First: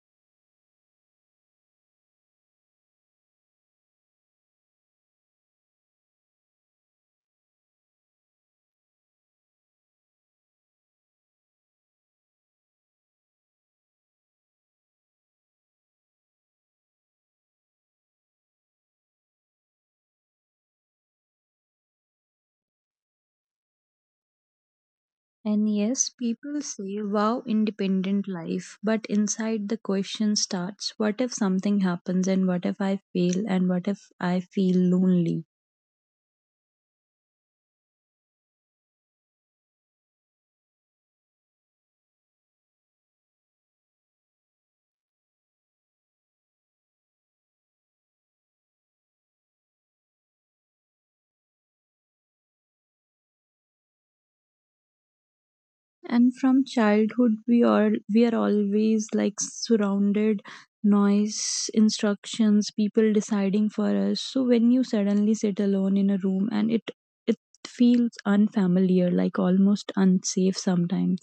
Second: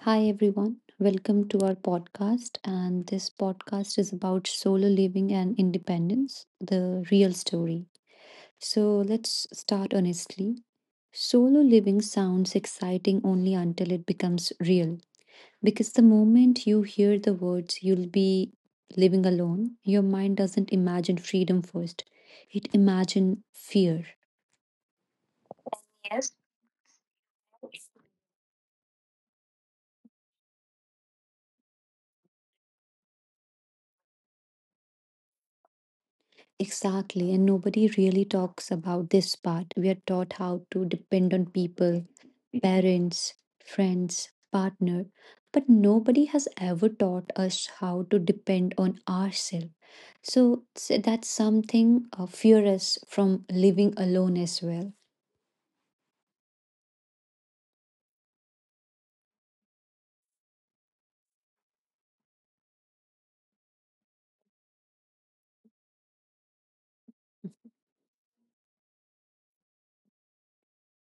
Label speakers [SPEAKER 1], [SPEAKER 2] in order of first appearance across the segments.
[SPEAKER 1] Hi, everyone. Welcome to our podcast. And this podcast is about solo living and independence, the real story. So let's start honestly. Solo living sounds exciting only until it becomes real. Because the moment you hear the words, you'll be living alone, your mind doesn't imagine freedom first, it imagines fear.
[SPEAKER 2] And yes,
[SPEAKER 1] Yes.
[SPEAKER 2] people say, "Wow, independent life." But inside the question starts, what if something happens, and what if I fail, and what if I feel lonely?
[SPEAKER 1] Exactly, and nobody really talks about this part. We are taught how to depend on people, parents, friends, partner, but nobody has ever taught us how to depend on ourselves. So, that's something fear us from living alone as well.
[SPEAKER 2] And from childhood, we are always like surrounded noise, instructions, people deciding for us. So when you suddenly sit alone in a room and it feels unfamiliar, like almost unsafe sometimes.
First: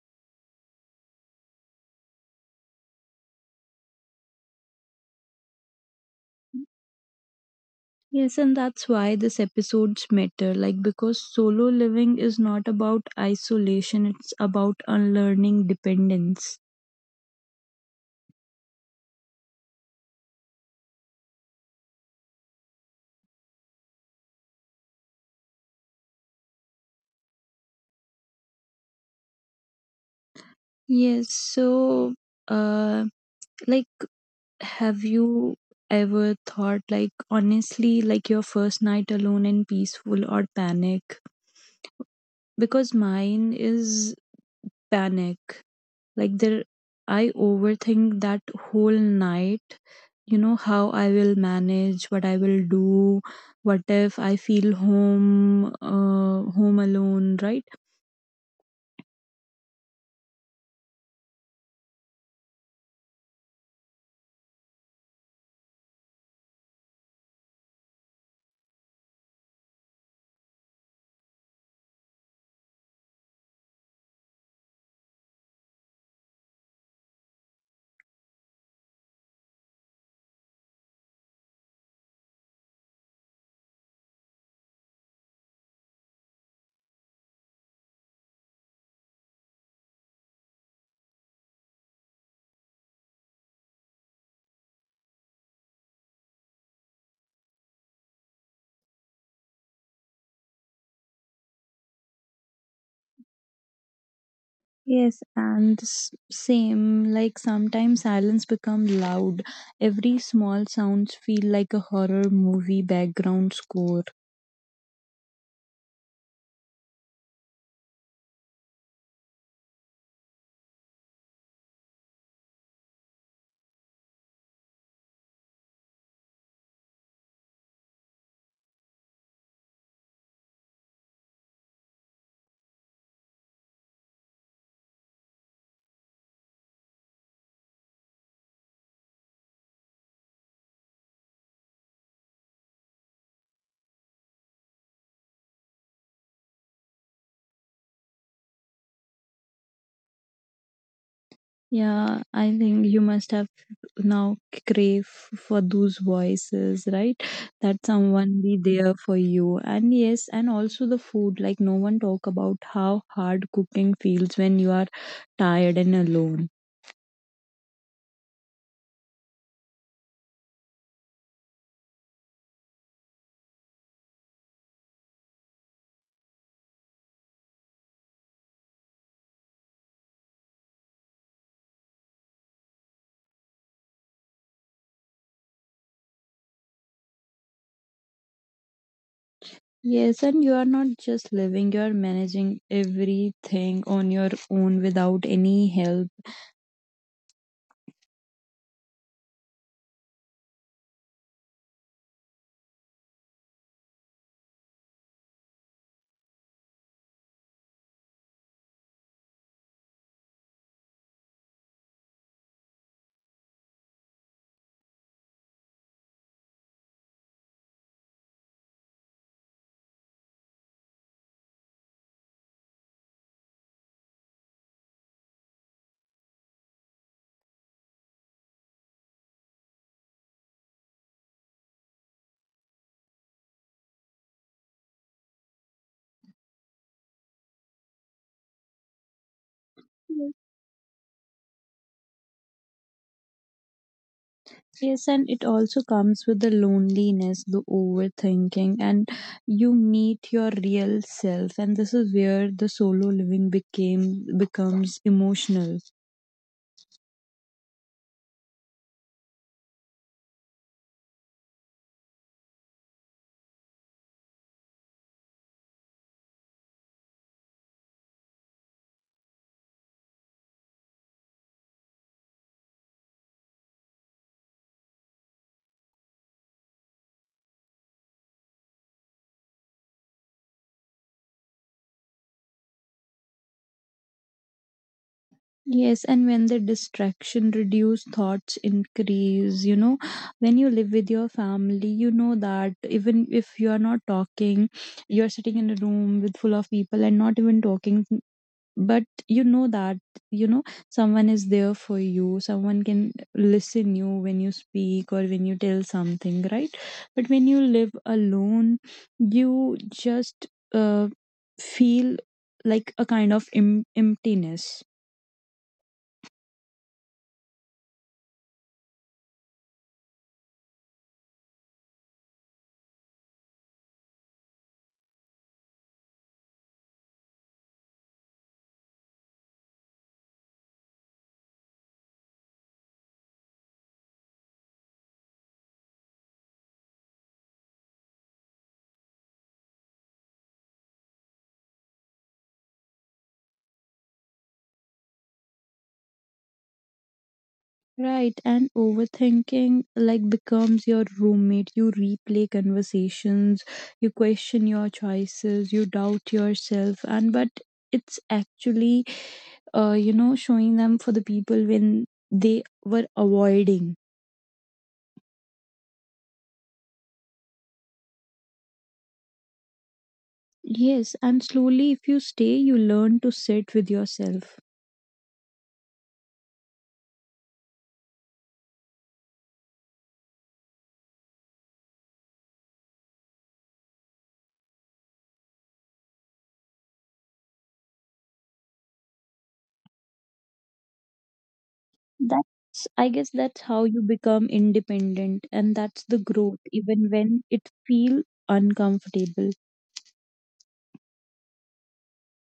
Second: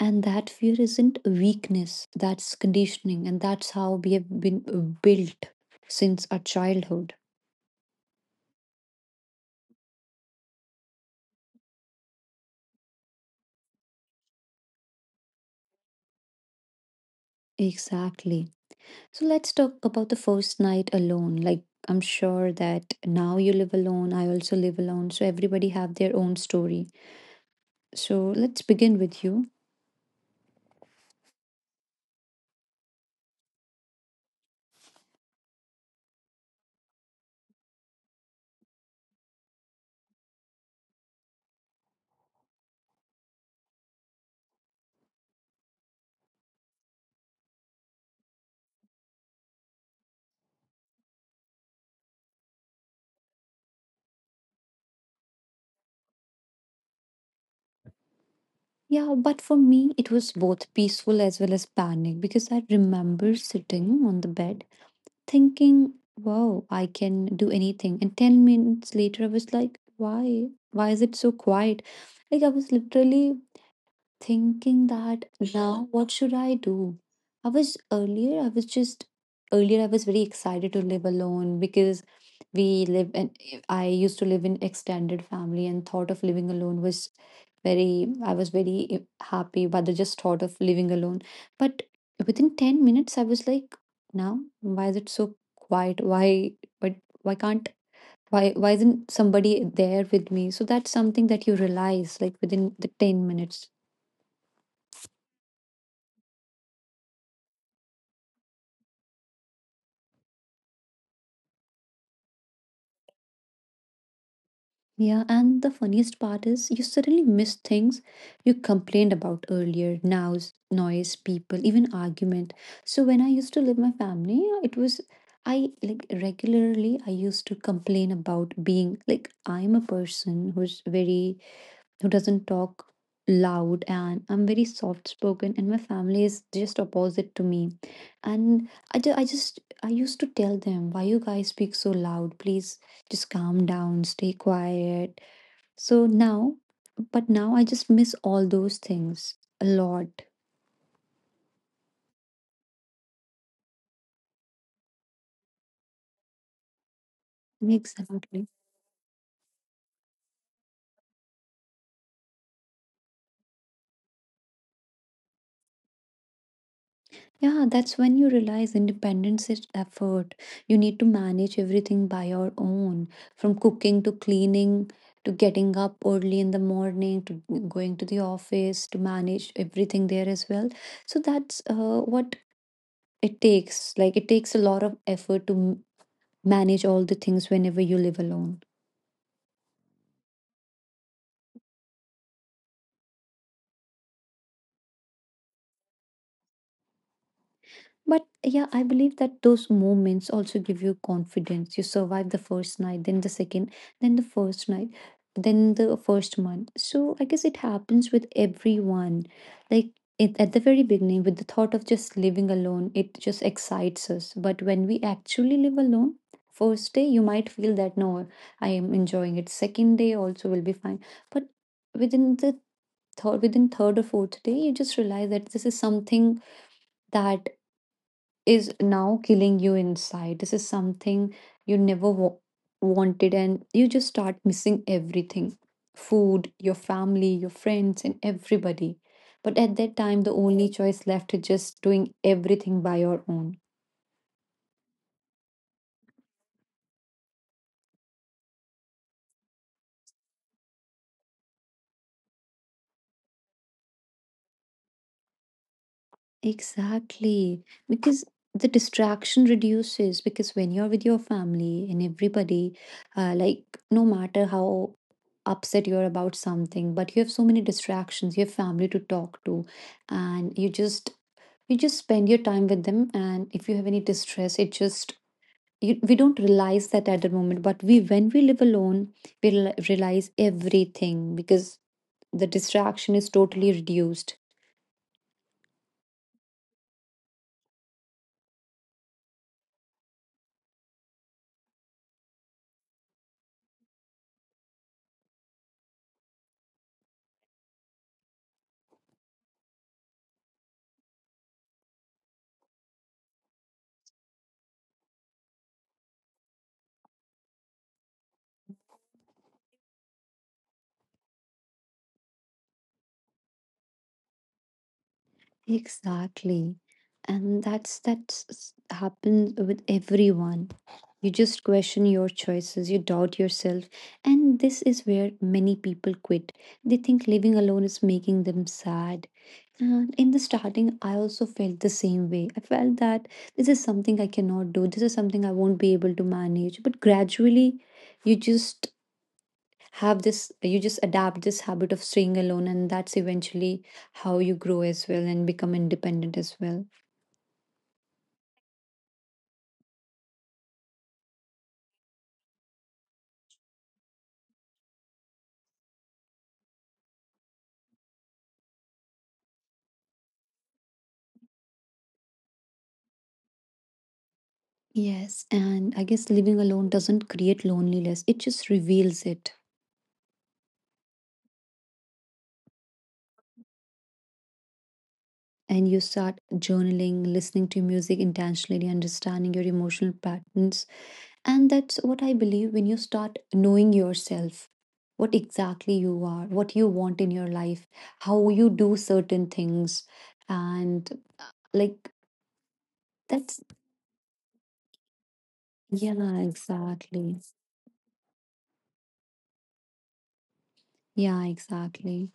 [SPEAKER 1] And that fear isn't weakness, that's conditioning, and that's how we have been built since our childhood.
[SPEAKER 2] Yes, and that's why this episodes matter. Like, because solo living is not about isolation, it's about unlearning dependence.
[SPEAKER 1] Exactly. So let's talk about the first night alone. Like, I'm sure that now you live alone, I also live alone, so everybody have their own story. So let's begin with you.
[SPEAKER 2] Yes, so, uh, like, have you ever thought, like, honestly, like your first night alone and peaceful or panic? Because mine is panic. Like there, I overthink that whole night. You know, how I will manage, what I will do, what if I feel home, home alone, right?
[SPEAKER 1] Yeah, but for me it was both peaceful as well as panic because I remember sitting on the bed thinking, "Wow, I can do anything." And 10 minutes later I was like, "Why? Why is it so quiet?" Like, I was literally thinking that now what should I do? I was just earlier, I was very excited to live alone because we live in, I used to live in extended family and thought of living alone was very, I was very happy by the just thought of living alone. But within 10 minutes, I was like, now, why is it so quiet? But why can't, why isn't somebody there with me? So that's something that you realize, like, within the 10 minutes.
[SPEAKER 2] Yes, and same, like sometimes silence become loud. Every small sounds feel like a horror movie background score.
[SPEAKER 1] Yeah, and the funniest part is you suddenly miss things you complained about earlier, noise, people, even argument. So when I used to live my family, it was, I like regularly I used to complain about being like I'm a person who's very, who doesn't talk loud, and I'm very soft spoken, and my family is just opposite to me. And I just I used to tell them, why you guys speak so loud? Please just calm down, stay quiet. So now, but now I just miss all those things a lot.
[SPEAKER 2] Yeah, I think you must have now crave for those voices, right? That someone be
[SPEAKER 1] Exactly.
[SPEAKER 2] there for you, and yes, and also the food, like no one talk about how hard cooking feels when you are tired and alone.
[SPEAKER 1] Yeah, that's when you realize independence is effort. You need to manage everything by your own, from cooking to cleaning to getting up early in the morning to going to the office to manage everything there as well. So that's what it takes. Like, it takes a lot of effort to manage all the things whenever you live alone.
[SPEAKER 2] Yes, and you are not just living, you are managing everything on your own without any help.
[SPEAKER 1] But yeah, I believe that those moments also give you confidence. You survive the first night, then the second, then the first night, then the first month. So I guess it happens with everyone. Like, it, at the very beginning, with the thought of just living alone, it just excites us. But when we actually live alone, first day you might feel that no, I am enjoying it. Second day also will be fine. But within the third, within third or fourth day, you just realize that this is something that is now killing you inside. This is something you never wanted, and you just start missing everything, food, your family, your friends, and everybody. But at that time, the only choice left is just doing everything by your own.
[SPEAKER 2] Yes, and it also comes with the loneliness, the overthinking, and you meet your real self, and this is where the solo living became becomes emotional.
[SPEAKER 1] Exactly. Because the distraction reduces, because when you're with your family and everybody, like, no matter how upset you're about something, but you have so many distractions, you have family to talk to, and you just spend your time with them, and if you have any distress it just, we don't realize that at the moment, but we, when we live alone, we realize everything, because the distraction is totally reduced.
[SPEAKER 2] Yes, and when the distraction reduce, thoughts increase. You know, when you live with your family, you know that even if you are not talking, you're sitting in a room with full of people and not even talking, but you know that, you know, someone is there for you, someone can listen you when you speak or when you tell something, right? But when you live alone, you just uh, feel like a kind of emptiness.
[SPEAKER 1] Exactly, and that's s- happens with everyone. You just question your choices, you doubt yourself, and this is where many people quit. They think living alone is making them sad. And in the starting, I also felt the same way. I felt that this is something I cannot do. This is something I won't be able to manage. But gradually, you just have this, you just adapt this habit of staying alone. And that's eventually how you grow as well and become independent as well.
[SPEAKER 2] Right, and overthinking like becomes your roommate. You replay conversations, you question your choices, you doubt yourself, and but it's actually, you know, showing them for the people when they were avoiding.
[SPEAKER 1] Yes. And I guess living alone doesn't create loneliness, it just reveals it.
[SPEAKER 2] Yes, and slowly, if you stay, you learn to sit with yourself.
[SPEAKER 1] And you start journaling, listening to music intentionally, understanding your emotional patterns. And that's what I believe, when you start knowing yourself, what exactly you are, what you want in your life, how you do certain things. And like,
[SPEAKER 2] That's, I guess, that's
[SPEAKER 1] that's,
[SPEAKER 2] how you become independent, and that's the
[SPEAKER 1] yeah,
[SPEAKER 2] growth, even when
[SPEAKER 1] exactly.
[SPEAKER 2] it feel uncomfortable.
[SPEAKER 1] Yeah, exactly.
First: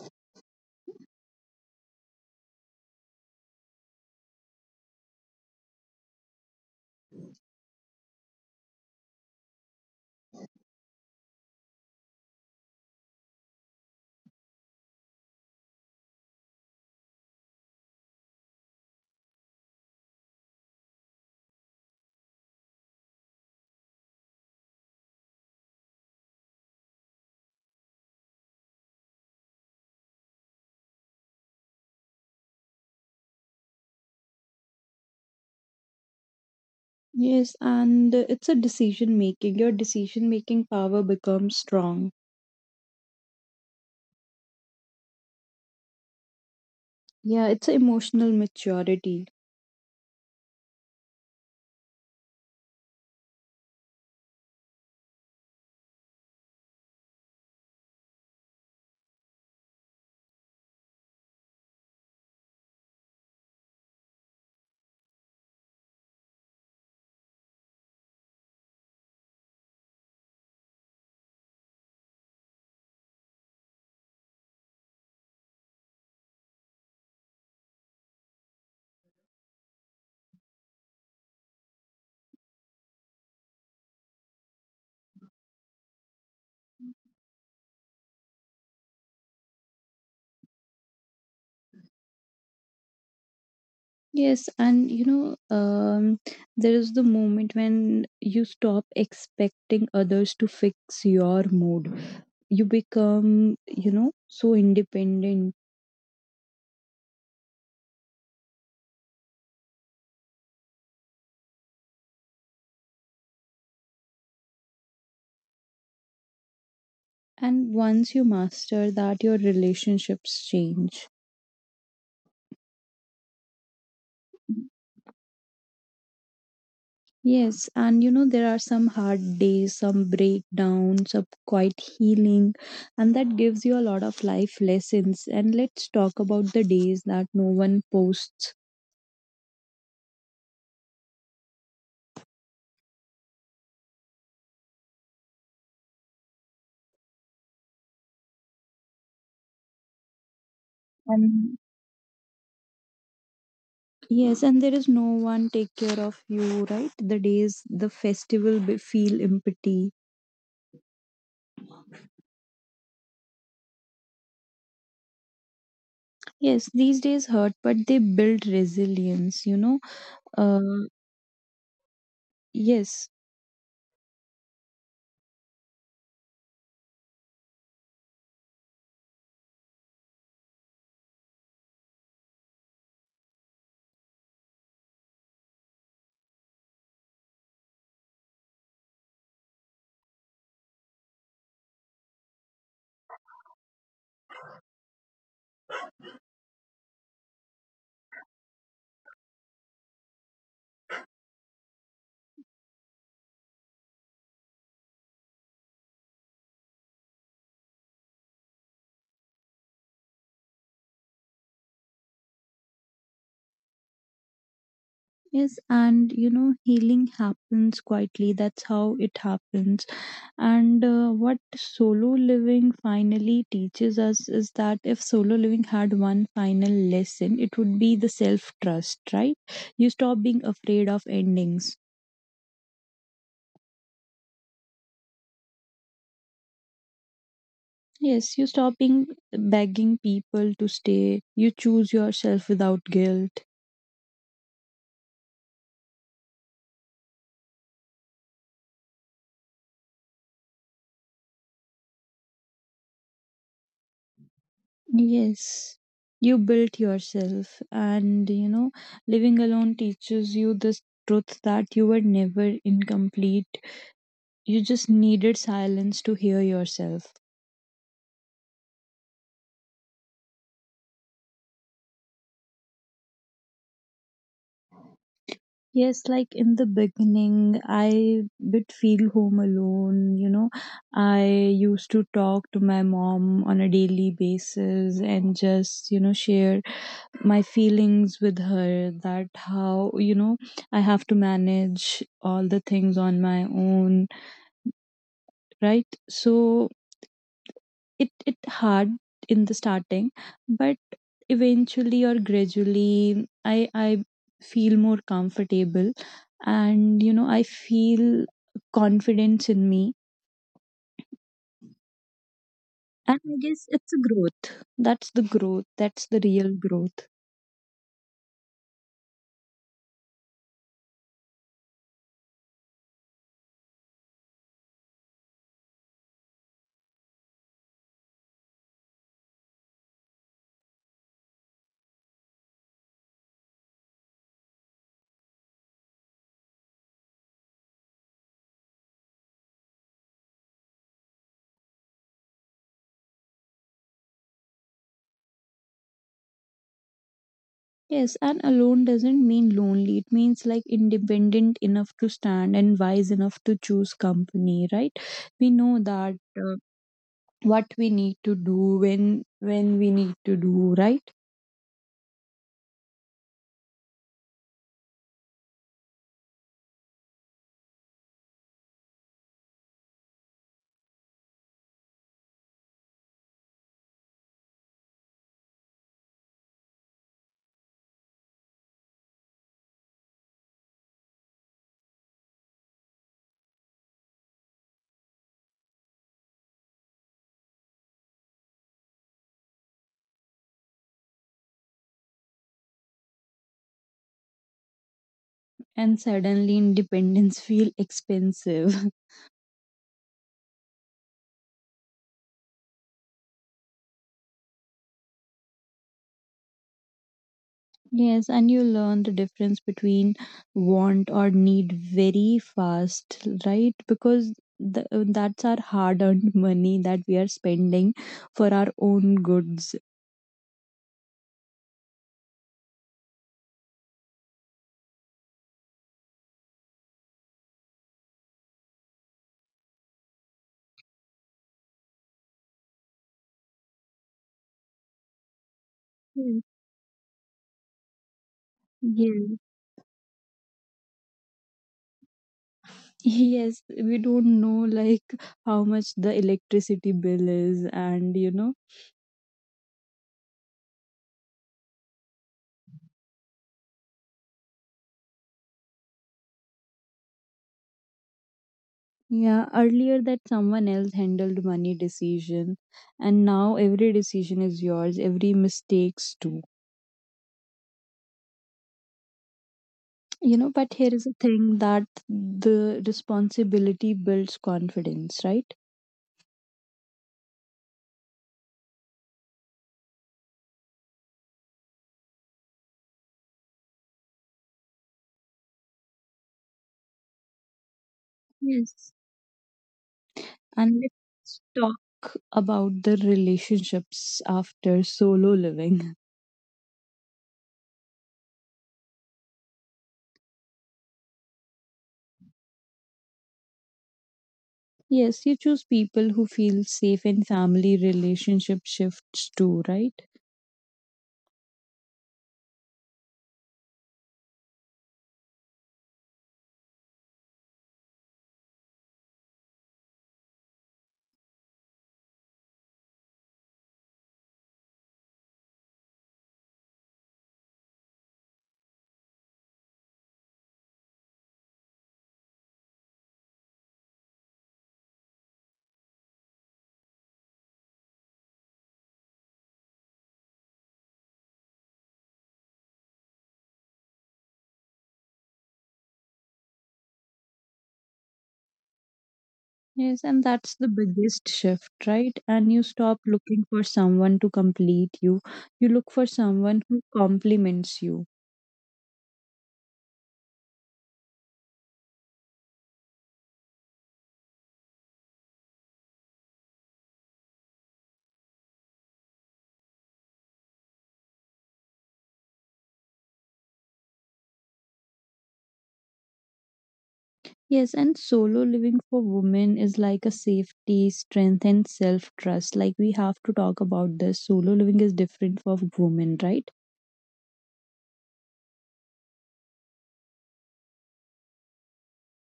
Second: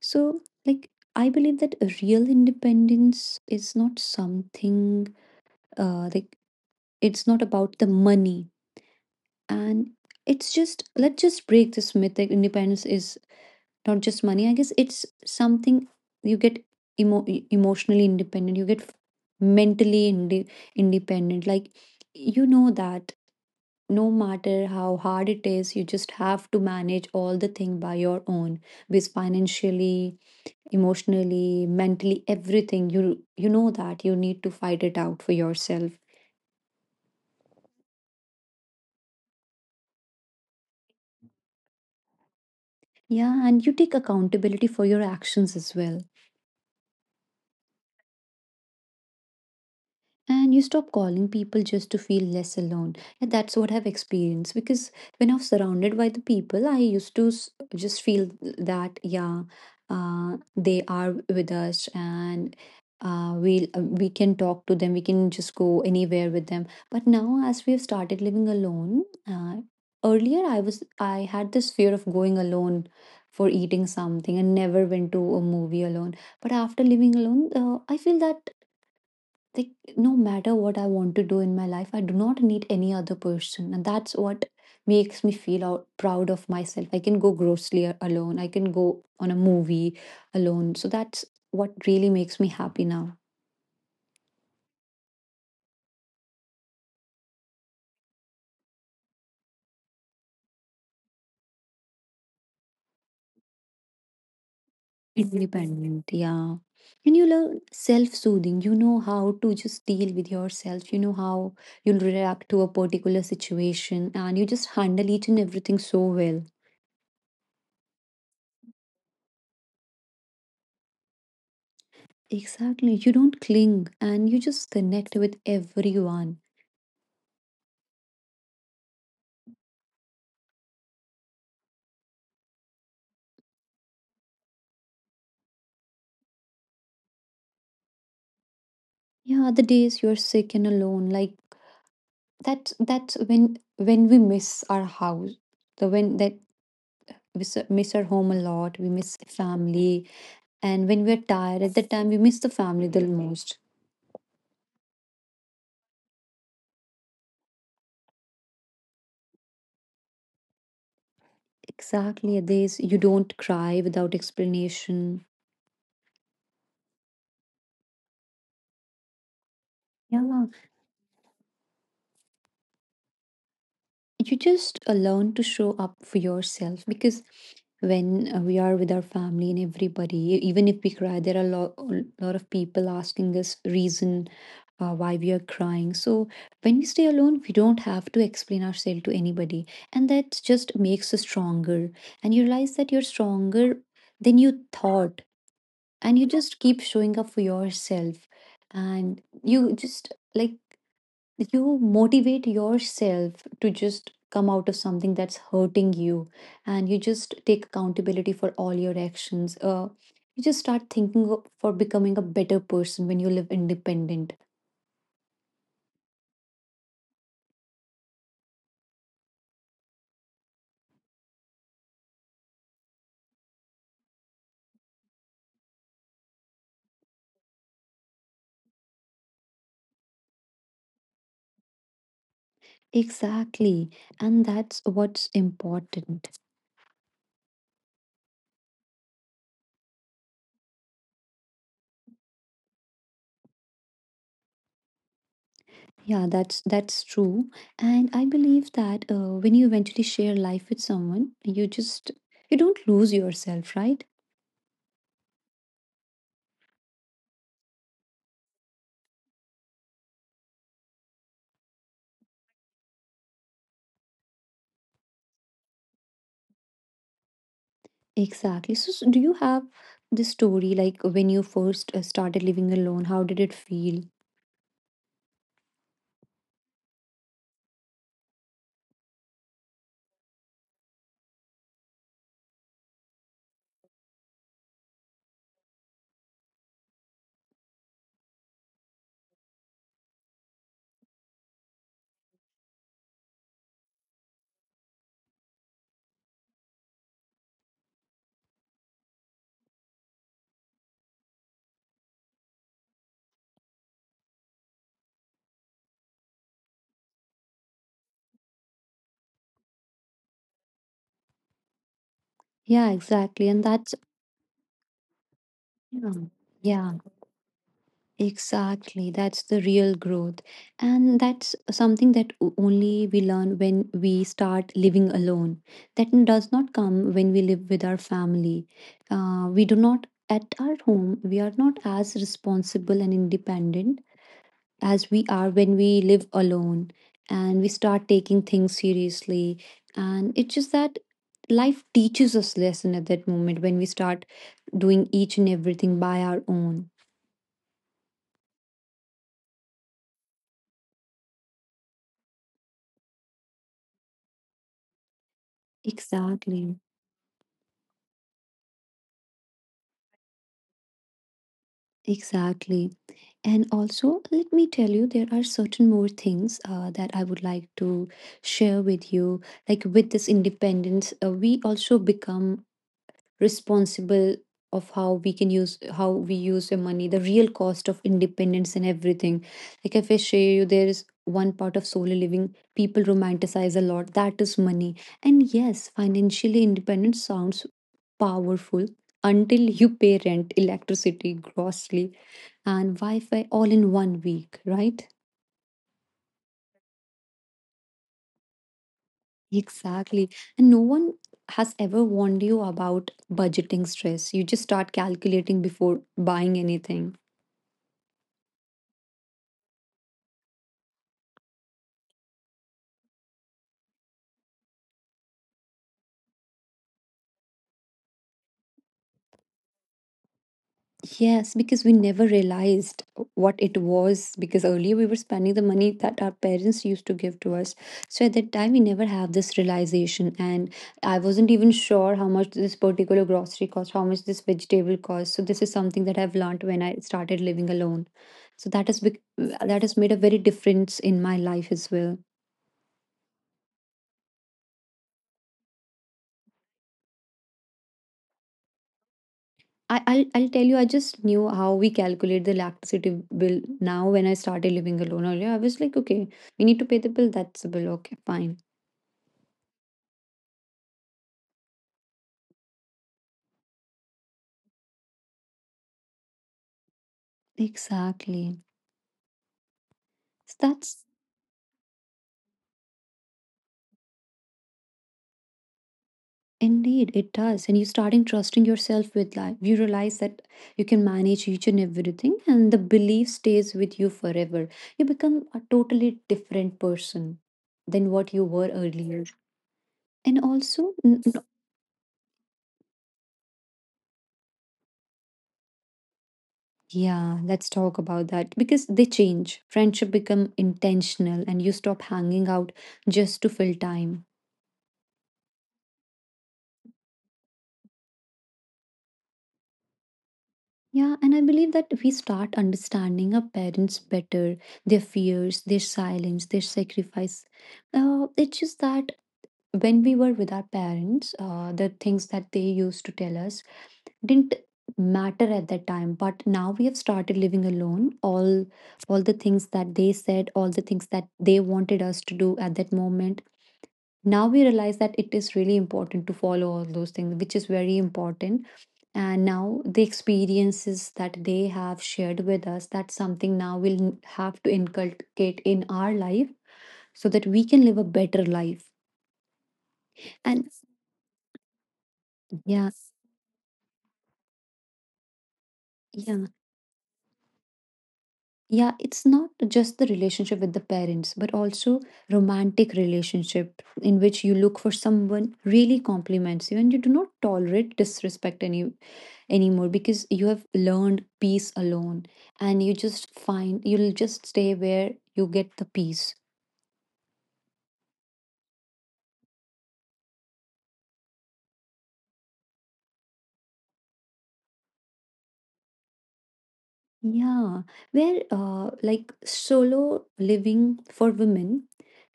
[SPEAKER 1] So, like, I believe that a real independence is not something, like, it's not about the money. And it's just, let's just break this myth that independence is not just money, I guess it's something you get emotionally independent, you get mentally inde- independent, like, you know that no matter how hard it is, you just have to manage all the thing by your own, because financially, emotionally, mentally, everything, you know that you need to fight it out for yourself.
[SPEAKER 2] Yes, and it's a decision making. Your decision making power becomes strong.
[SPEAKER 1] Yeah, and you take accountability for your actions as well.
[SPEAKER 2] Yeah, it's emotional maturity.
[SPEAKER 1] And you stop calling people just to feel less alone. And that's what I've experienced, because when I'm surrounded by the people, I used to just feel that, yeah, they are with us, and we can talk to them, we can just go anywhere with them. But now, as we have started living alone, earlier I had this fear of going alone for eating something, and never went to a movie alone. But after living alone, I feel that, like, no matter what I want to do in my life, I do not need any other person. And that's what makes me feel out, proud of myself. I can go grocery alone, I can go on a movie alone. So that's what really makes me happy now.
[SPEAKER 2] Yes, and you know, there is the moment when you stop expecting others to fix your mood. You become, you know, so independent.
[SPEAKER 1] Independent, yeah. And you learn self-soothing, you know how to just deal with yourself, you know how you'll react to a particular situation, and you just handle each and everything so well.
[SPEAKER 2] And once you master that, your relationships change.
[SPEAKER 1] Exactly. You don't cling, and you just connect with everyone.
[SPEAKER 2] Yes, and you know, there are some hard days, some breakdowns, some quiet healing, and that gives you a lot of life lessons. And let's talk about the days that no one posts.
[SPEAKER 1] Yeah, the days you're sick and alone, like, that's when we miss our house, the, when that we miss our home a lot, we miss family, and when we're tired
[SPEAKER 2] And
[SPEAKER 1] at that time, we miss the family the most.
[SPEAKER 2] yes, and there is no one take care of you, right? The days the festival feel empty.
[SPEAKER 1] Exactly, days you don't cry without explanation.
[SPEAKER 2] Yes, these days hurt, but they build resilience, you know.
[SPEAKER 1] Yeah,
[SPEAKER 2] Uh, yes.
[SPEAKER 1] you just learn to show up for yourself, because when, we are with our family and everybody, even if we cry there are a lot of people asking us reason why we are crying. So when we stay alone, we don't have to explain ourselves to anybody, and that just makes us stronger. And you realize that you're stronger than you thought, and you just keep showing up for yourself, and you just, like, you motivate yourself to just come out of something that's hurting you, and you just take accountability for all your actions, you just start thinking for becoming a better person when you live independent.
[SPEAKER 2] Yes, and you know, healing happens quietly. That's how it happens. And what solo living finally teaches us is that if solo living had one final lesson, it would be the self trust, right? You stop being afraid of endings.
[SPEAKER 1] Exactly, and that's what's important.
[SPEAKER 2] Yes, you stop being begging people to stay. You choose yourself without guilt.
[SPEAKER 1] Yeah, that's true. And I believe that, when you eventually share life with someone, you just, you don't lose yourself, right?
[SPEAKER 2] Yes, you built yourself. And you know, living alone teaches you this truth that you were never incomplete. You just needed silence to hear yourself.
[SPEAKER 1] Exactly. So, so do you have this story, like, when you first started living alone? How did it feel?
[SPEAKER 2] Yes, like in the beginning, I would feel home alone. You know, I used to talk to my mom on a daily basis and just, you know, share my feelings with her that how, you know, I have to manage all the things on my own, right? So, it hard in the starting, but eventually or gradually, I feel more comfortable, and you know, I feel confidence in me.
[SPEAKER 1] Yeah,
[SPEAKER 2] And I
[SPEAKER 1] exactly. And
[SPEAKER 2] guess
[SPEAKER 1] that's,
[SPEAKER 2] it's a growth.
[SPEAKER 1] yeah.
[SPEAKER 2] That's the real
[SPEAKER 1] Yeah.
[SPEAKER 2] growth.
[SPEAKER 1] Exactly, that's the real growth. And that's something that only we learn when we start living alone. That does not come when we live with our family. We do not, at our home, we are not as responsible and independent as we are when we live alone, and we start taking things seriously. And it's just that life teaches us lesson at that moment when we start doing each and everything by our own.
[SPEAKER 2] Yes, and alone doesn't mean lonely. It means like independent enough to stand and wise enough to choose company, right? We know that, uh,
[SPEAKER 1] Exactly.
[SPEAKER 2] what we need to do, when we need to do, right?
[SPEAKER 1] Exactly. And also, let me tell you, there are certain more things that I would like to share with you. Like with this independence, we also become responsible of how we use your money, the real cost of independence and everything. Like, if I share you, there is one part of solo living people romanticize a lot, that is money. And yes, financially independent sounds powerful until you pay rent, electricity, grocery, and wi-fi all in 1 week, right?
[SPEAKER 2] And suddenly independence feel expensive.
[SPEAKER 1] Exactly. And no one has ever warned you about budgeting stress. You just start calculating before buying anything.
[SPEAKER 2] Yes, and you learn the difference between want or need very fast, right? Because that's our hard earned money that we are spending for our own goods.
[SPEAKER 1] Yes, because we never realized what it was, because earlier we were spending the money that our parents used to give to us. So at that time we never have this realization, and I wasn't even sure how much this particular grocery cost, how much this vegetable cost. So this is something that I've
[SPEAKER 2] Yes.
[SPEAKER 1] learned when I started living alone. So that
[SPEAKER 2] Yes.
[SPEAKER 1] that has made a very difference in my life as well.
[SPEAKER 2] Yes, we don't know like how much the electricity bill is, and you know,
[SPEAKER 1] I'll tell you, I just knew how we calculate the electricity bill now when I started living alone earlier. I was like, okay, we need to pay the bill. That's the bill. Okay, fine.
[SPEAKER 2] yeah, earlier that someone else handled money decision, and now every decision is yours, every mistakes too.
[SPEAKER 1] Exactly.
[SPEAKER 2] You
[SPEAKER 1] So
[SPEAKER 2] know, but here
[SPEAKER 1] that's
[SPEAKER 2] is the thing that the responsibility builds confidence, right?
[SPEAKER 1] indeed, it does. And you're starting trusting yourself with life. You realize that you can manage each and everything, and the belief stays with you forever. You become a totally different person than what you were
[SPEAKER 2] Yes.
[SPEAKER 1] earlier. And
[SPEAKER 2] And
[SPEAKER 1] also,
[SPEAKER 2] let's talk about the relationships after solo living.
[SPEAKER 1] yeah, let's talk about that because they change. Friendship become intentional and you stop hanging out just to fill time.
[SPEAKER 2] Yes, you choose people who feel safe, and family relationship shifts too, right?
[SPEAKER 1] Yeah, and I believe that we start understanding our parents better, their fears, their silence, their sacrifice. It's just that when we were with our parents, the things that they used to tell us didn't matter at that time. But now we have started living alone. All the things that they said, all the things that they wanted us to do at that moment, now we realize that it is really important to follow all those things, which is very important. And now the experiences that they have shared with us, that's something now we'll have to inculcate in our life so that we can live a better life.
[SPEAKER 2] Yes, and that's the
[SPEAKER 1] And
[SPEAKER 2] biggest shift, right? And you
[SPEAKER 1] yeah.
[SPEAKER 2] stop looking for someone to complete you. You look for
[SPEAKER 1] Yeah,
[SPEAKER 2] someone who complements you.
[SPEAKER 1] yeah, it's not just the relationship with the parents but also romantic relationship in which you look for someone really compliments you, and you do not tolerate disrespect anymore because you have learned peace alone, and you'll just stay where you get the peace.
[SPEAKER 2] Yes, and solo living for women is like a safety, strength, and self trust. Like, we have to talk about this. Solo living is different for women, right?
[SPEAKER 1] Yeah, where like solo living for women,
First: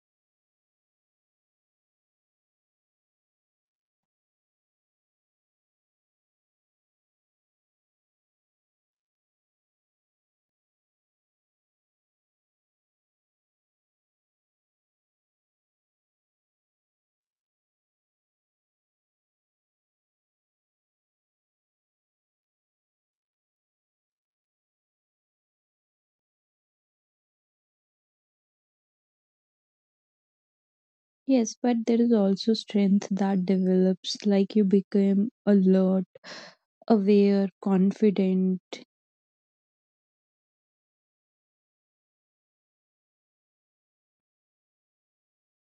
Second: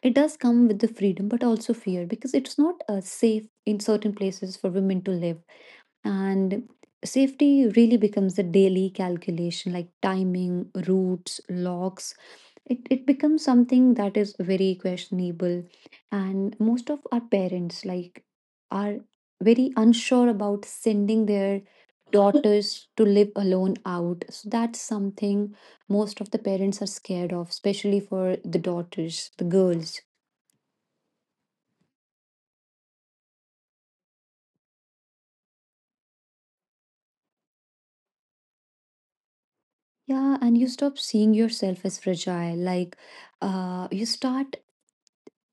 [SPEAKER 1] it does come with the freedom but also fear because it's not safe in certain places for women to live. And safety really becomes a daily calculation, like timing, routes, locks. It becomes something that is very questionable. And most of our parents, like, are very unsure about sending their daughters to live alone out, so that's something most of the parents are scared of, especially for the daughters, the girls.
[SPEAKER 2] Yes, but there is also strength that develops, like, you become alert, aware, confident.
[SPEAKER 1] Yeah, and you stop seeing yourself as fragile. Like, you start,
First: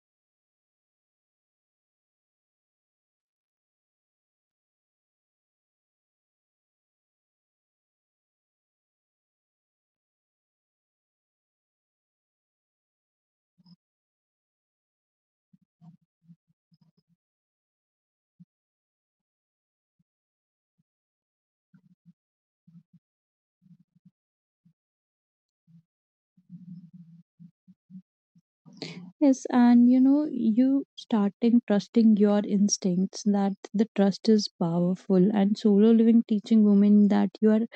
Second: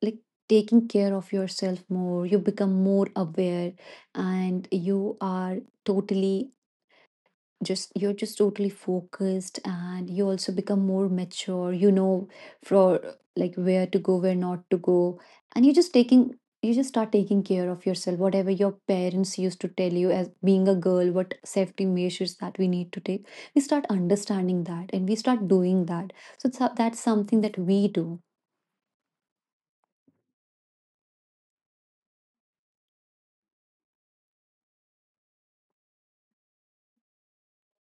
[SPEAKER 1] like, taking care of yourself more. You become more aware, and you are totally, just you're just totally focused, and you also become more mature, you know, for, like, where to go, where not to go. And you just start taking care of yourself, whatever your parents used to tell you as being a girl, what safety measures that we need to take. We start understanding that and we start doing that. So that's something that we do.
[SPEAKER 2] Yes, and you know, you starting trusting your instincts, that the trust is powerful, and solo living teaching women that you are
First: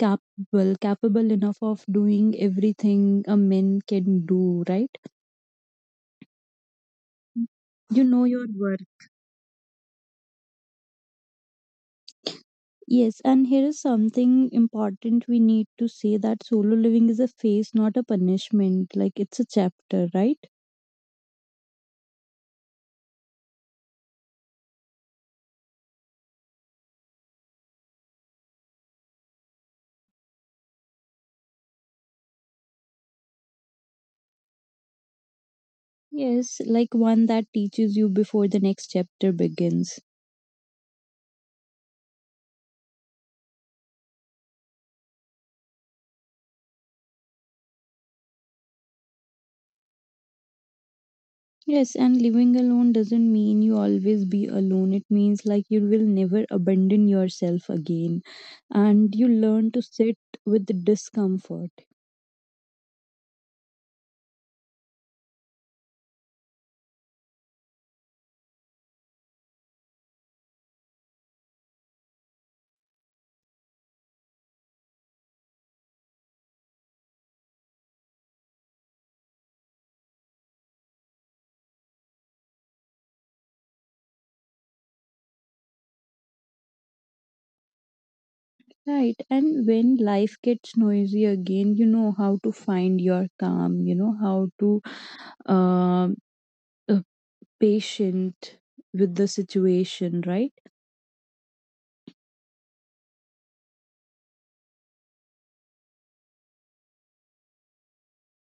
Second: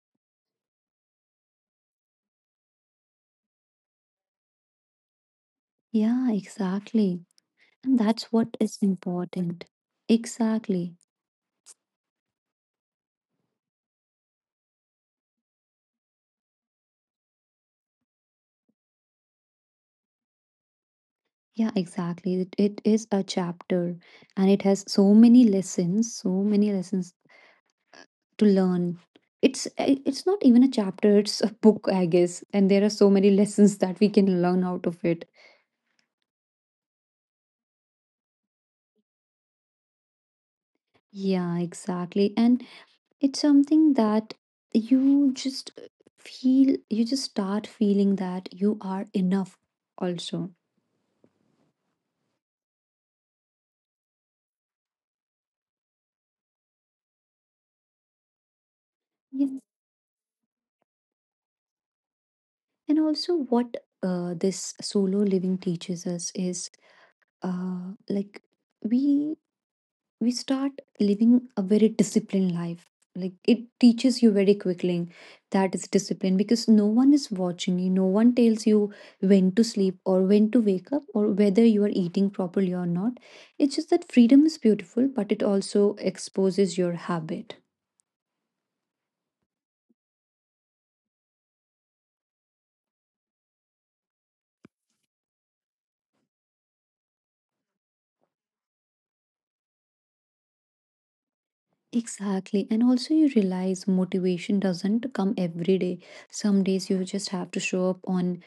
[SPEAKER 2] capable enough of doing everything a man can do, right?
[SPEAKER 1] Yeah, exactly. And
[SPEAKER 2] You know
[SPEAKER 1] that's
[SPEAKER 2] your
[SPEAKER 1] what is
[SPEAKER 2] worth.
[SPEAKER 1] important. Exactly.
[SPEAKER 2] Yes, and here is something important we need to say, that solo living is a phase, not a punishment. Like, it's a chapter, right?
[SPEAKER 1] Yeah, exactly. It is a chapter, and it has so many lessons to learn. It's not even a chapter, it's a book, I guess. And there are so many lessons that we can learn out of it.
[SPEAKER 2] Yes, like one that teaches you before the next chapter begins.
[SPEAKER 1] Yeah, exactly. And it's something that you just eh, feel, you just start feeling that you are enough also.
[SPEAKER 2] Yes, and living alone doesn't mean you always be alone. It means like you will never abandon yourself again, and you
[SPEAKER 1] Yes.
[SPEAKER 2] learn to sit with the discomfort.
[SPEAKER 1] And also what this solo living teaches us is, uh, like we we start living a very disciplined life. Like, it teaches you very quickly that is discipline, because no one is watching you, no one tells you when to sleep or when to wake up or whether you are eating properly or not. It's just that freedom is beautiful, but it also exposes your habit.
[SPEAKER 2] Right. And when life gets noisy again, you know how to find your calm. You know how to, um, uh, patient with the situation, right?
[SPEAKER 1] Exactly. And also, you realize motivation doesn't come every day. Some days you just have to show up on,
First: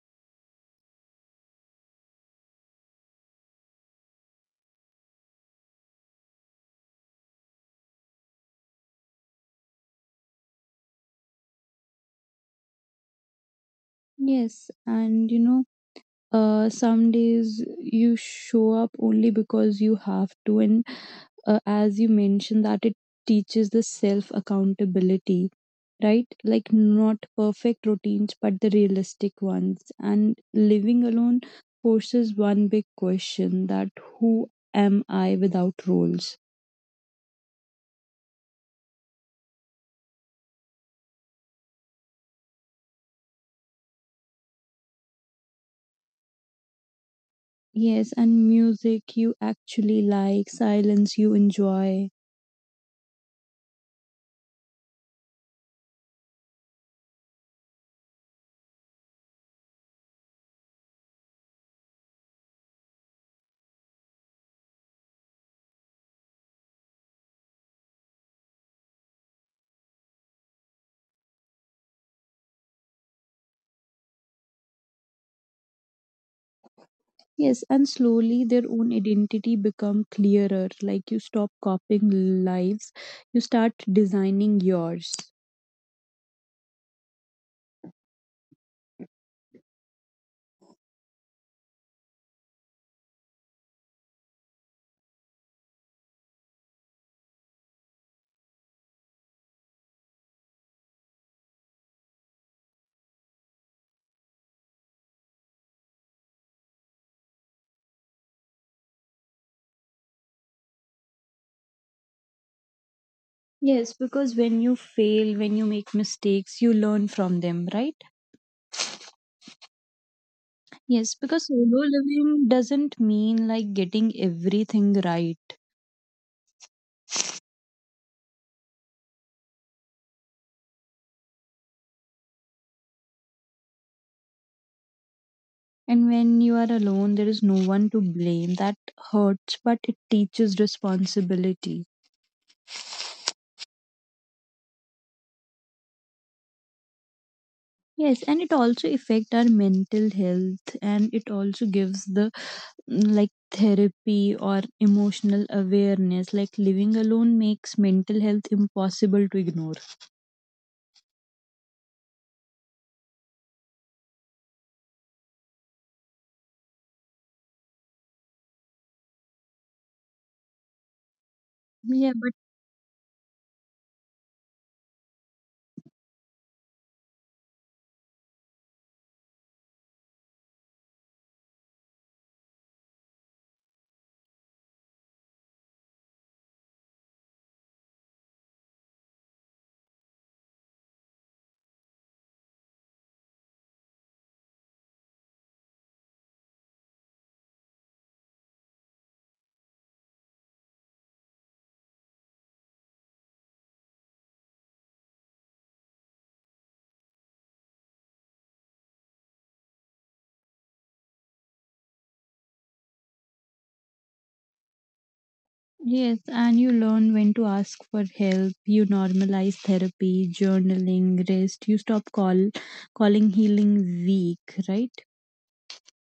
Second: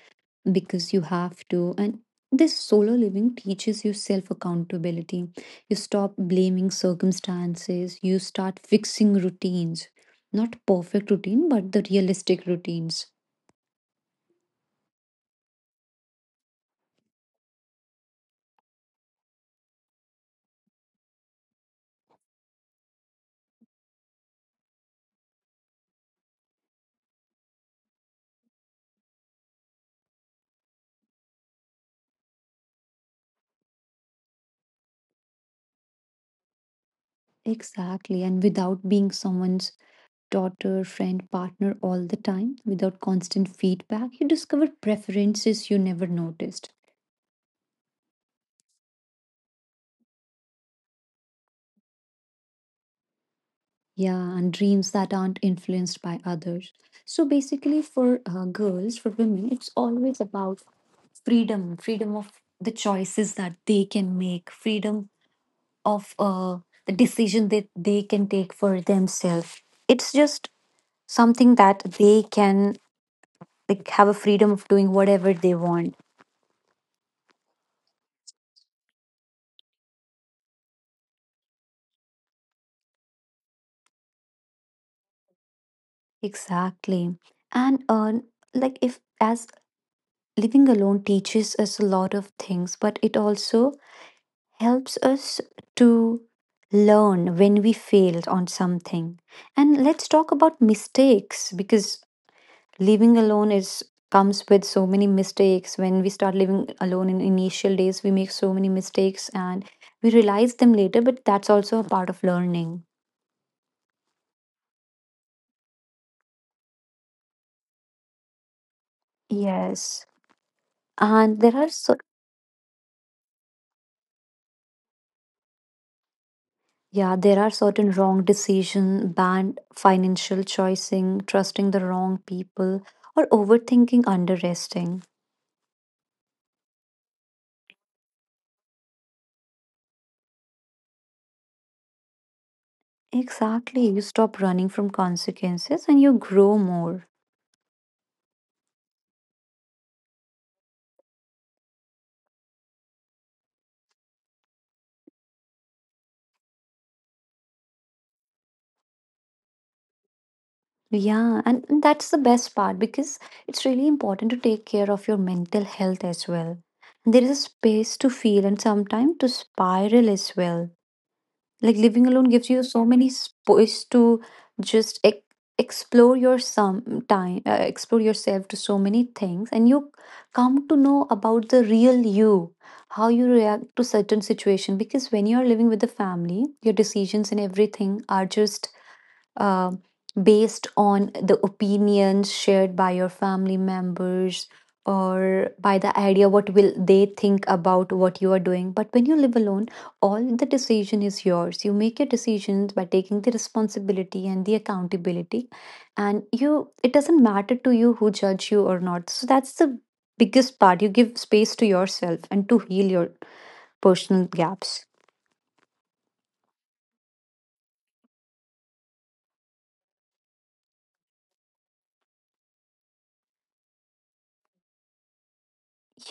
[SPEAKER 1] because you have to. And this solo living teaches you self accountability. You stop blaming circumstances, you start fixing routines. Not perfect routine, but the realistic routines.
[SPEAKER 2] Yes. And, you know, some days you show up only because you have to, and as you mentioned, that it teaches the self accountability, right? Like, not perfect routines, but the realistic ones. And living alone forces one big question, that who am I without roles?
[SPEAKER 1] Exactly. And without being someone's daughter, friend, partner all the time, without constant feedback, you discover preferences you never noticed.
[SPEAKER 2] Yes, and music you actually like, silence you enjoy.
[SPEAKER 1] Yeah, and dreams that aren't influenced by others. So basically, for girls, for women, it's always about freedom of the choices that they can make, freedom of the decision that they can take for themselves. It's just something that they can, like, have a freedom of doing whatever they want.
[SPEAKER 2] Yes, and slowly their own identity become clearer. Like, you stop copying lives, you start designing yours.
[SPEAKER 1] Exactly. And like if as living alone teaches us a lot of things, but it also helps us to learn when we failed on something. And let's talk about mistakes, because living alone is comes with so many mistakes. When we start living alone, in initial days we make so many mistakes, and we realize them later, but that's also a part of learning.
[SPEAKER 2] Yes, because when you fail, when you make mistakes, you learn from them, right?
[SPEAKER 1] Yes,
[SPEAKER 2] Yes,
[SPEAKER 1] and there
[SPEAKER 2] because
[SPEAKER 1] are
[SPEAKER 2] solo
[SPEAKER 1] so.
[SPEAKER 2] living doesn't mean like getting everything right.
[SPEAKER 1] Yeah, there are certain wrong decision, bad financial choicing, trusting the wrong people, or overthinking, under resting.
[SPEAKER 2] And when you are alone, there is no one to blame. That hurts, but it teaches responsibility.
[SPEAKER 1] Exactly. You stop running from consequences and you grow more.
[SPEAKER 2] Yes, and it also affect our mental health, and it also gives the like therapy or emotional awareness. Like, living alone makes mental health impossible to ignore.
[SPEAKER 1] Yeah, and that's the best part, because it's really important to take care of your mental health as well. And there is a space to feel and sometimes to spiral as well. Like, living
[SPEAKER 2] Yeah,
[SPEAKER 1] alone
[SPEAKER 2] but
[SPEAKER 1] gives you so many space to just ex explore explore yourself to so many things, and you come to know about the real you, how you react to certain situation. Because when you are living with the family, your decisions and everything are just um, based on the opinions shared by your family members, or by the idea what will they think about what you are doing. But when you live alone, all the decision is yours. You make your decisions by taking the responsibility and the accountability, and you it doesn't matter to you who judge you or not. So that's the biggest part, you give space to yourself and to heal your personal gaps.
[SPEAKER 2] yes, and you learn when to ask for help. You normalize therapy, journaling, rest. You stop calling healing weak, right?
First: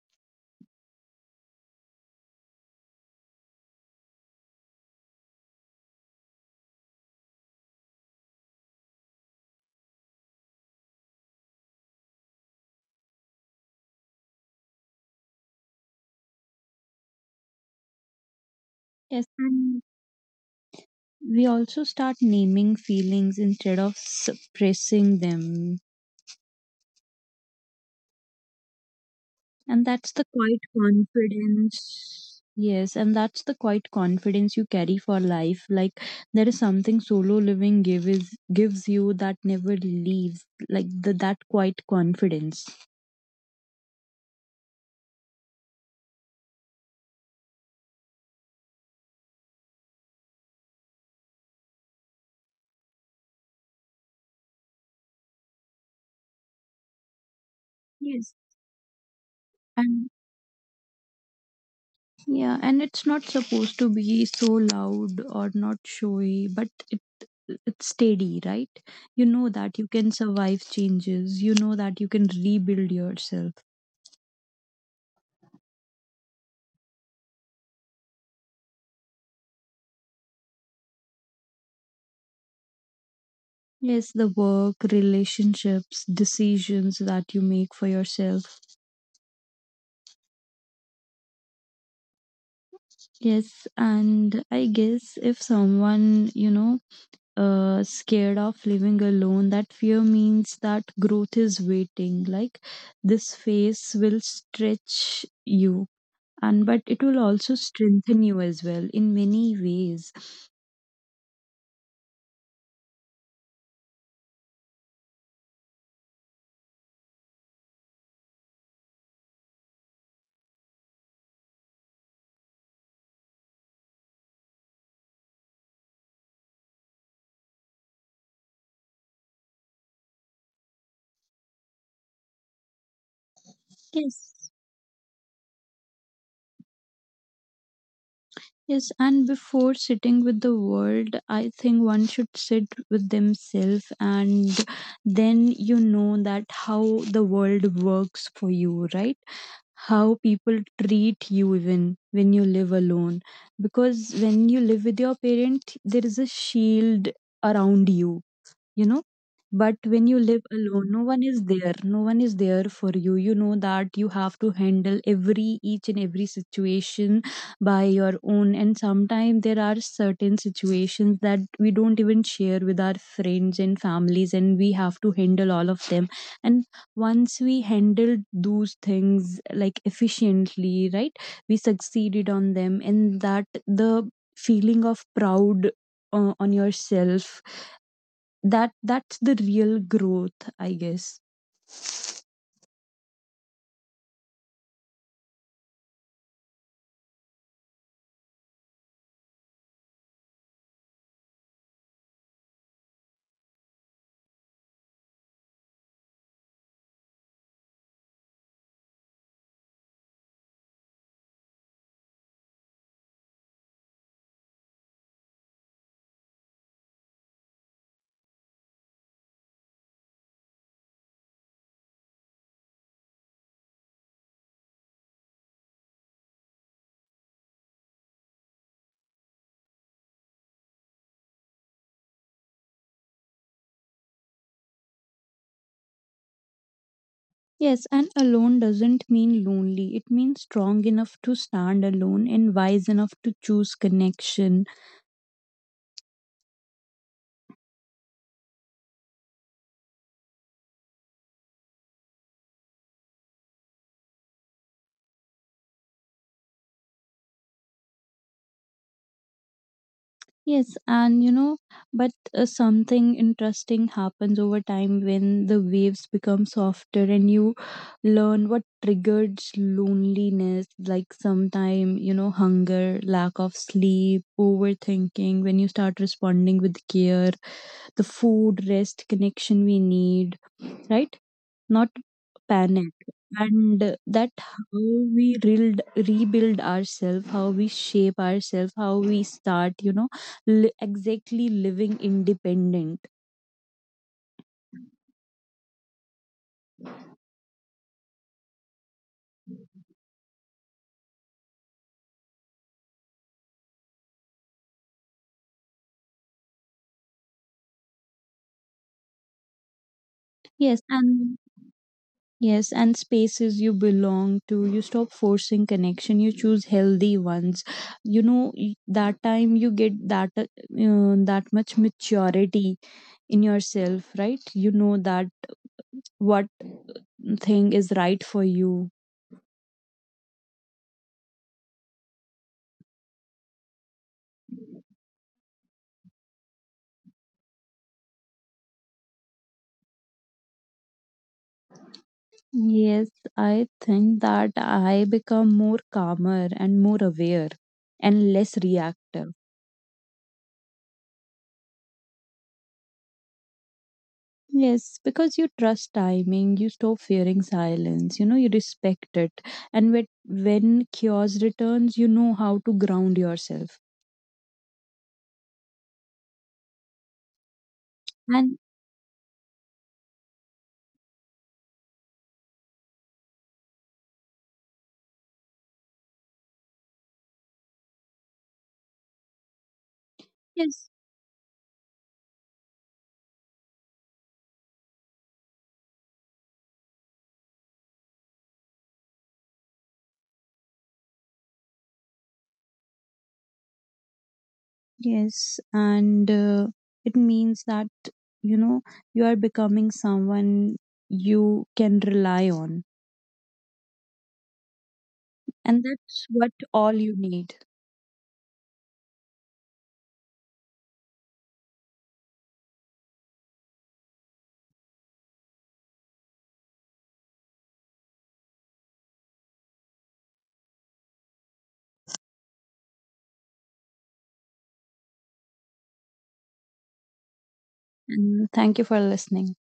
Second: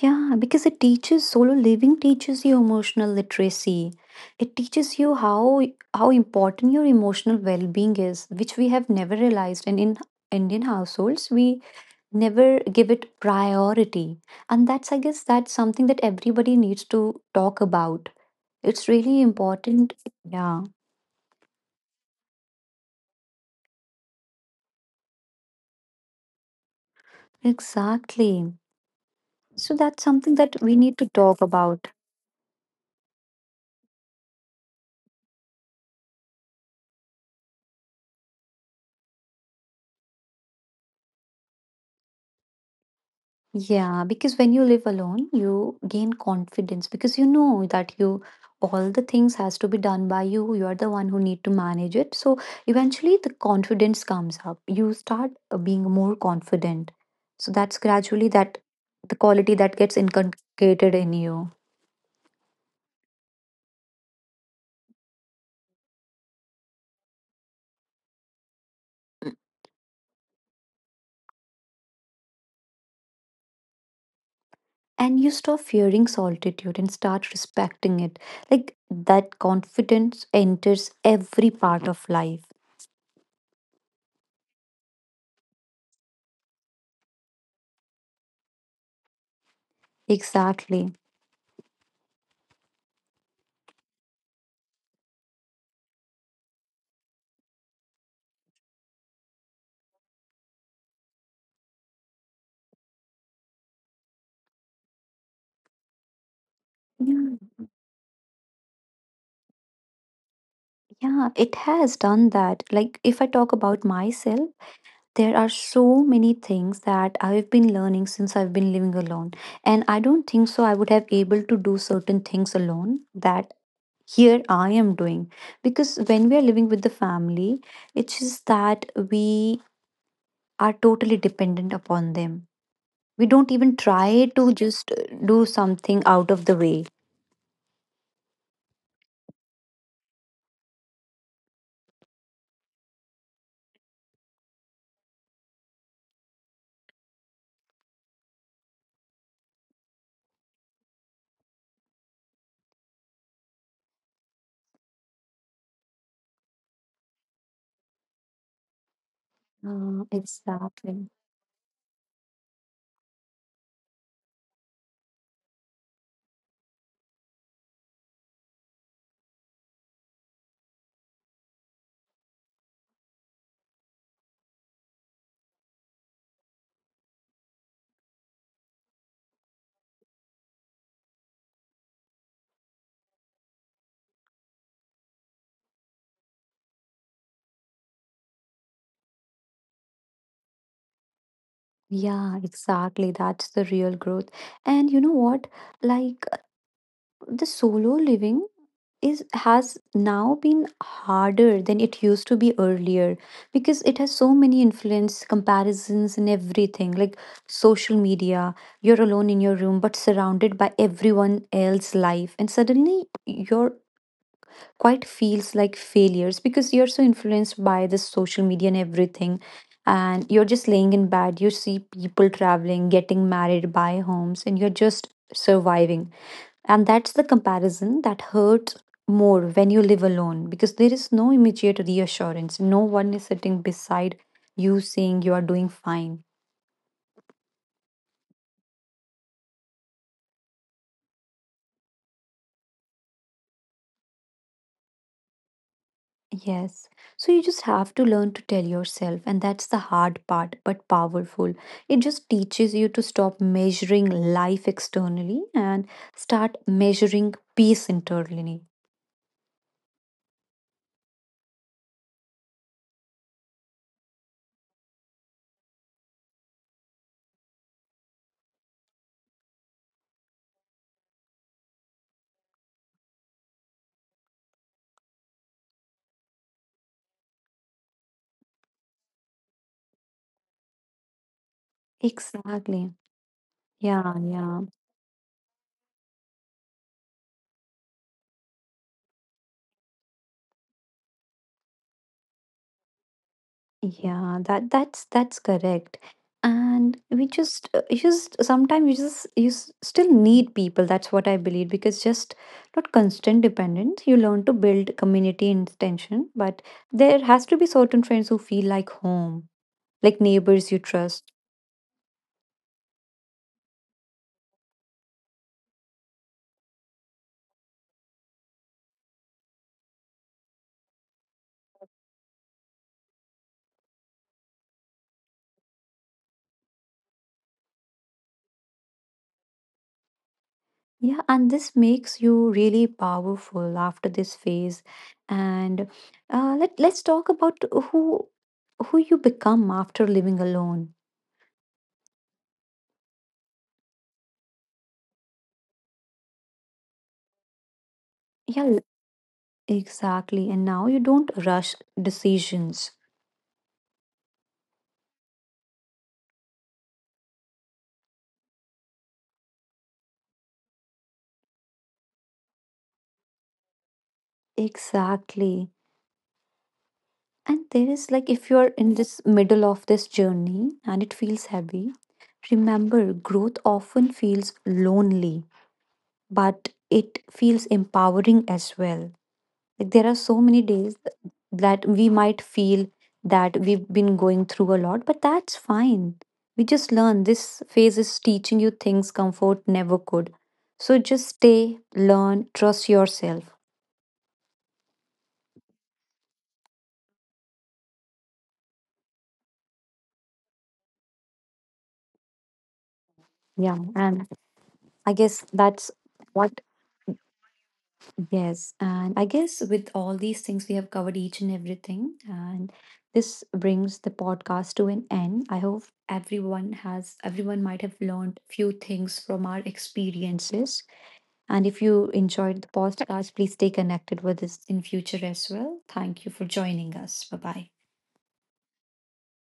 [SPEAKER 1] Yeah, because it teaches solo living teaches you emotional literacy. It teaches you how important your emotional well-being is, which we have never realized. And in Indian households, we never give it priority. And that's, I guess, that's something that everybody needs to talk about. It's really
[SPEAKER 2] Yes, and
[SPEAKER 1] important. Yeah,
[SPEAKER 2] we also start naming feelings instead of suppressing them.
[SPEAKER 1] exactly.
[SPEAKER 2] And
[SPEAKER 1] So that's
[SPEAKER 2] that's the
[SPEAKER 1] something
[SPEAKER 2] quiet
[SPEAKER 1] that we need to talk about.
[SPEAKER 2] confidence. Yes, and that's the quiet confidence you carry for life. Like, there is something solo living gives you that never leaves. Like the, that quiet confidence.
[SPEAKER 1] Yeah, because when you live alone, you gain confidence, because you know that you all the things has to be done by you. You are the one who need to manage it. So eventually the confidence comes up. You start being more confident. So that's gradually
[SPEAKER 2] Yes.
[SPEAKER 1] that the quality that gets
[SPEAKER 2] And
[SPEAKER 1] inculcated in you.
[SPEAKER 2] yeah, and it's not supposed to be so loud or not showy, but it's steady, right? You know that you can survive changes. You know that you can rebuild yourself.
[SPEAKER 1] And you stop fearing solitude and start respecting it. Like, that confidence enters every part of life.
[SPEAKER 2] Yes, the work, relationships, decisions that you make for yourself.
[SPEAKER 1] Exactly.
[SPEAKER 2] Yes, and I guess if someone, you know, scared of living alone, that fear means that growth is waiting. Like, this phase will stretch you, and but it will also strengthen you as well in many ways.
[SPEAKER 1] Yeah, it has done that. Like, if I talk about myself, there are so many things that I've been learning since I've been living alone. And I don't think so I would have able to do certain things alone that here I am doing. Because when we are living with the family, it's just that we are totally dependent upon them. We don't even
[SPEAKER 2] Yes,
[SPEAKER 1] try to just do something out of the way.
[SPEAKER 2] Yes, and before sitting with the world, I think one should sit with themselves, and then you know that how the world works for you, right? How people treat you, even when you live alone. Because when you live with your parent, there is a shield around you, you know. But when you live alone, no one
[SPEAKER 1] Exactly.
[SPEAKER 2] is there, no one is there for you. You know that you have to handle every each and every situation by your own. And sometimes there are certain situations that we don't even share with our friends and families, and we have to handle all of them. And once we handled those things like efficiently, right, we succeeded on them, and that the feeling of proud, on yourself, that that's the real growth, I guess.
[SPEAKER 1] Yeah, exactly. That's the real growth. And you know what? Like, the solo living is has now been harder than it used to be earlier, because it has so many influence, comparisons and everything, like social media. You're alone in your room but surrounded by everyone else's life, and suddenly you're quite feels like failures, because you're so influenced by the social media and everything. And you're just laying in bed, you see people traveling, getting married, buy homes, and you're just surviving. And that's the comparison that hurts more when you live alone, because there is no immediate reassurance. No one is sitting beside you saying you are doing fine.
[SPEAKER 2] Yes, and alone doesn't mean lonely. It means strong enough to stand alone and wise enough to choose connection.
[SPEAKER 1] Yes. So you just have to learn to tell yourself, and that's the hard part, but powerful. It just teaches you to stop measuring life externally and start measuring peace internally.
[SPEAKER 2] Yes, and you know, but something interesting happens over time when the waves become softer, and you learn what triggers loneliness, like sometime, you know, hunger, lack of sleep, overthinking. When you start responding with care, the food, rest, connection we need, right? Not panic.
[SPEAKER 1] Exactly.
[SPEAKER 2] And that
[SPEAKER 1] Yeah,
[SPEAKER 2] how
[SPEAKER 1] yeah.
[SPEAKER 2] we rebuild ourselves, how we shape ourselves, how we start, you know, exactly living independent.
[SPEAKER 1] Yeah, that's correct. And we just sometimes you just you s- still need people. That's what I believe, because just not constant dependence. You learn to build community and tension, but there has to be certain friends who feel like home, like
[SPEAKER 2] yes
[SPEAKER 1] neighbors you
[SPEAKER 2] and
[SPEAKER 1] trust.
[SPEAKER 2] yes, and spaces you belong to, you stop forcing connection, you choose healthy ones. You know, that time you get that, that much maturity in yourself, right? You know that what thing is right for you.
[SPEAKER 1] Yeah, and this makes you really powerful after this phase. And let's talk about who who you become after living alone.
[SPEAKER 2] Yes, I think that I become more calmer and more aware and less
[SPEAKER 1] Yeah,
[SPEAKER 2] reactive.
[SPEAKER 1] exactly. And now you don't rush decisions.
[SPEAKER 2] Yes, because you trust timing, you stop fearing silence, you know, you respect it. And when chaos returns, you know how to ground yourself.
[SPEAKER 1] Exactly. And there is, like,
[SPEAKER 2] And
[SPEAKER 1] if you're in this middle of this journey and it feels heavy, remember growth often feels lonely, but it feels empowering as well. Like, there are so many
[SPEAKER 2] yes,
[SPEAKER 1] days that we might feel that we've been going through a lot, but that's fine. We just learn. This phase is teaching you things comfort never could. So just stay, learn, trust yourself.
[SPEAKER 2] yes, and it means that, you know, you are becoming someone you can rely on.
[SPEAKER 1] Yeah. And I guess
[SPEAKER 2] And that's what
[SPEAKER 1] what,
[SPEAKER 2] all you need.
[SPEAKER 1] yes. And I guess with all these things, we have covered each and everything. And this brings the podcast to an end. I hope everyone might have learned few things from our experiences. And if you enjoyed the podcast, please stay connected with us in future as well. Thank you for joining us. Bye bye.
[SPEAKER 2] And thank you for listening.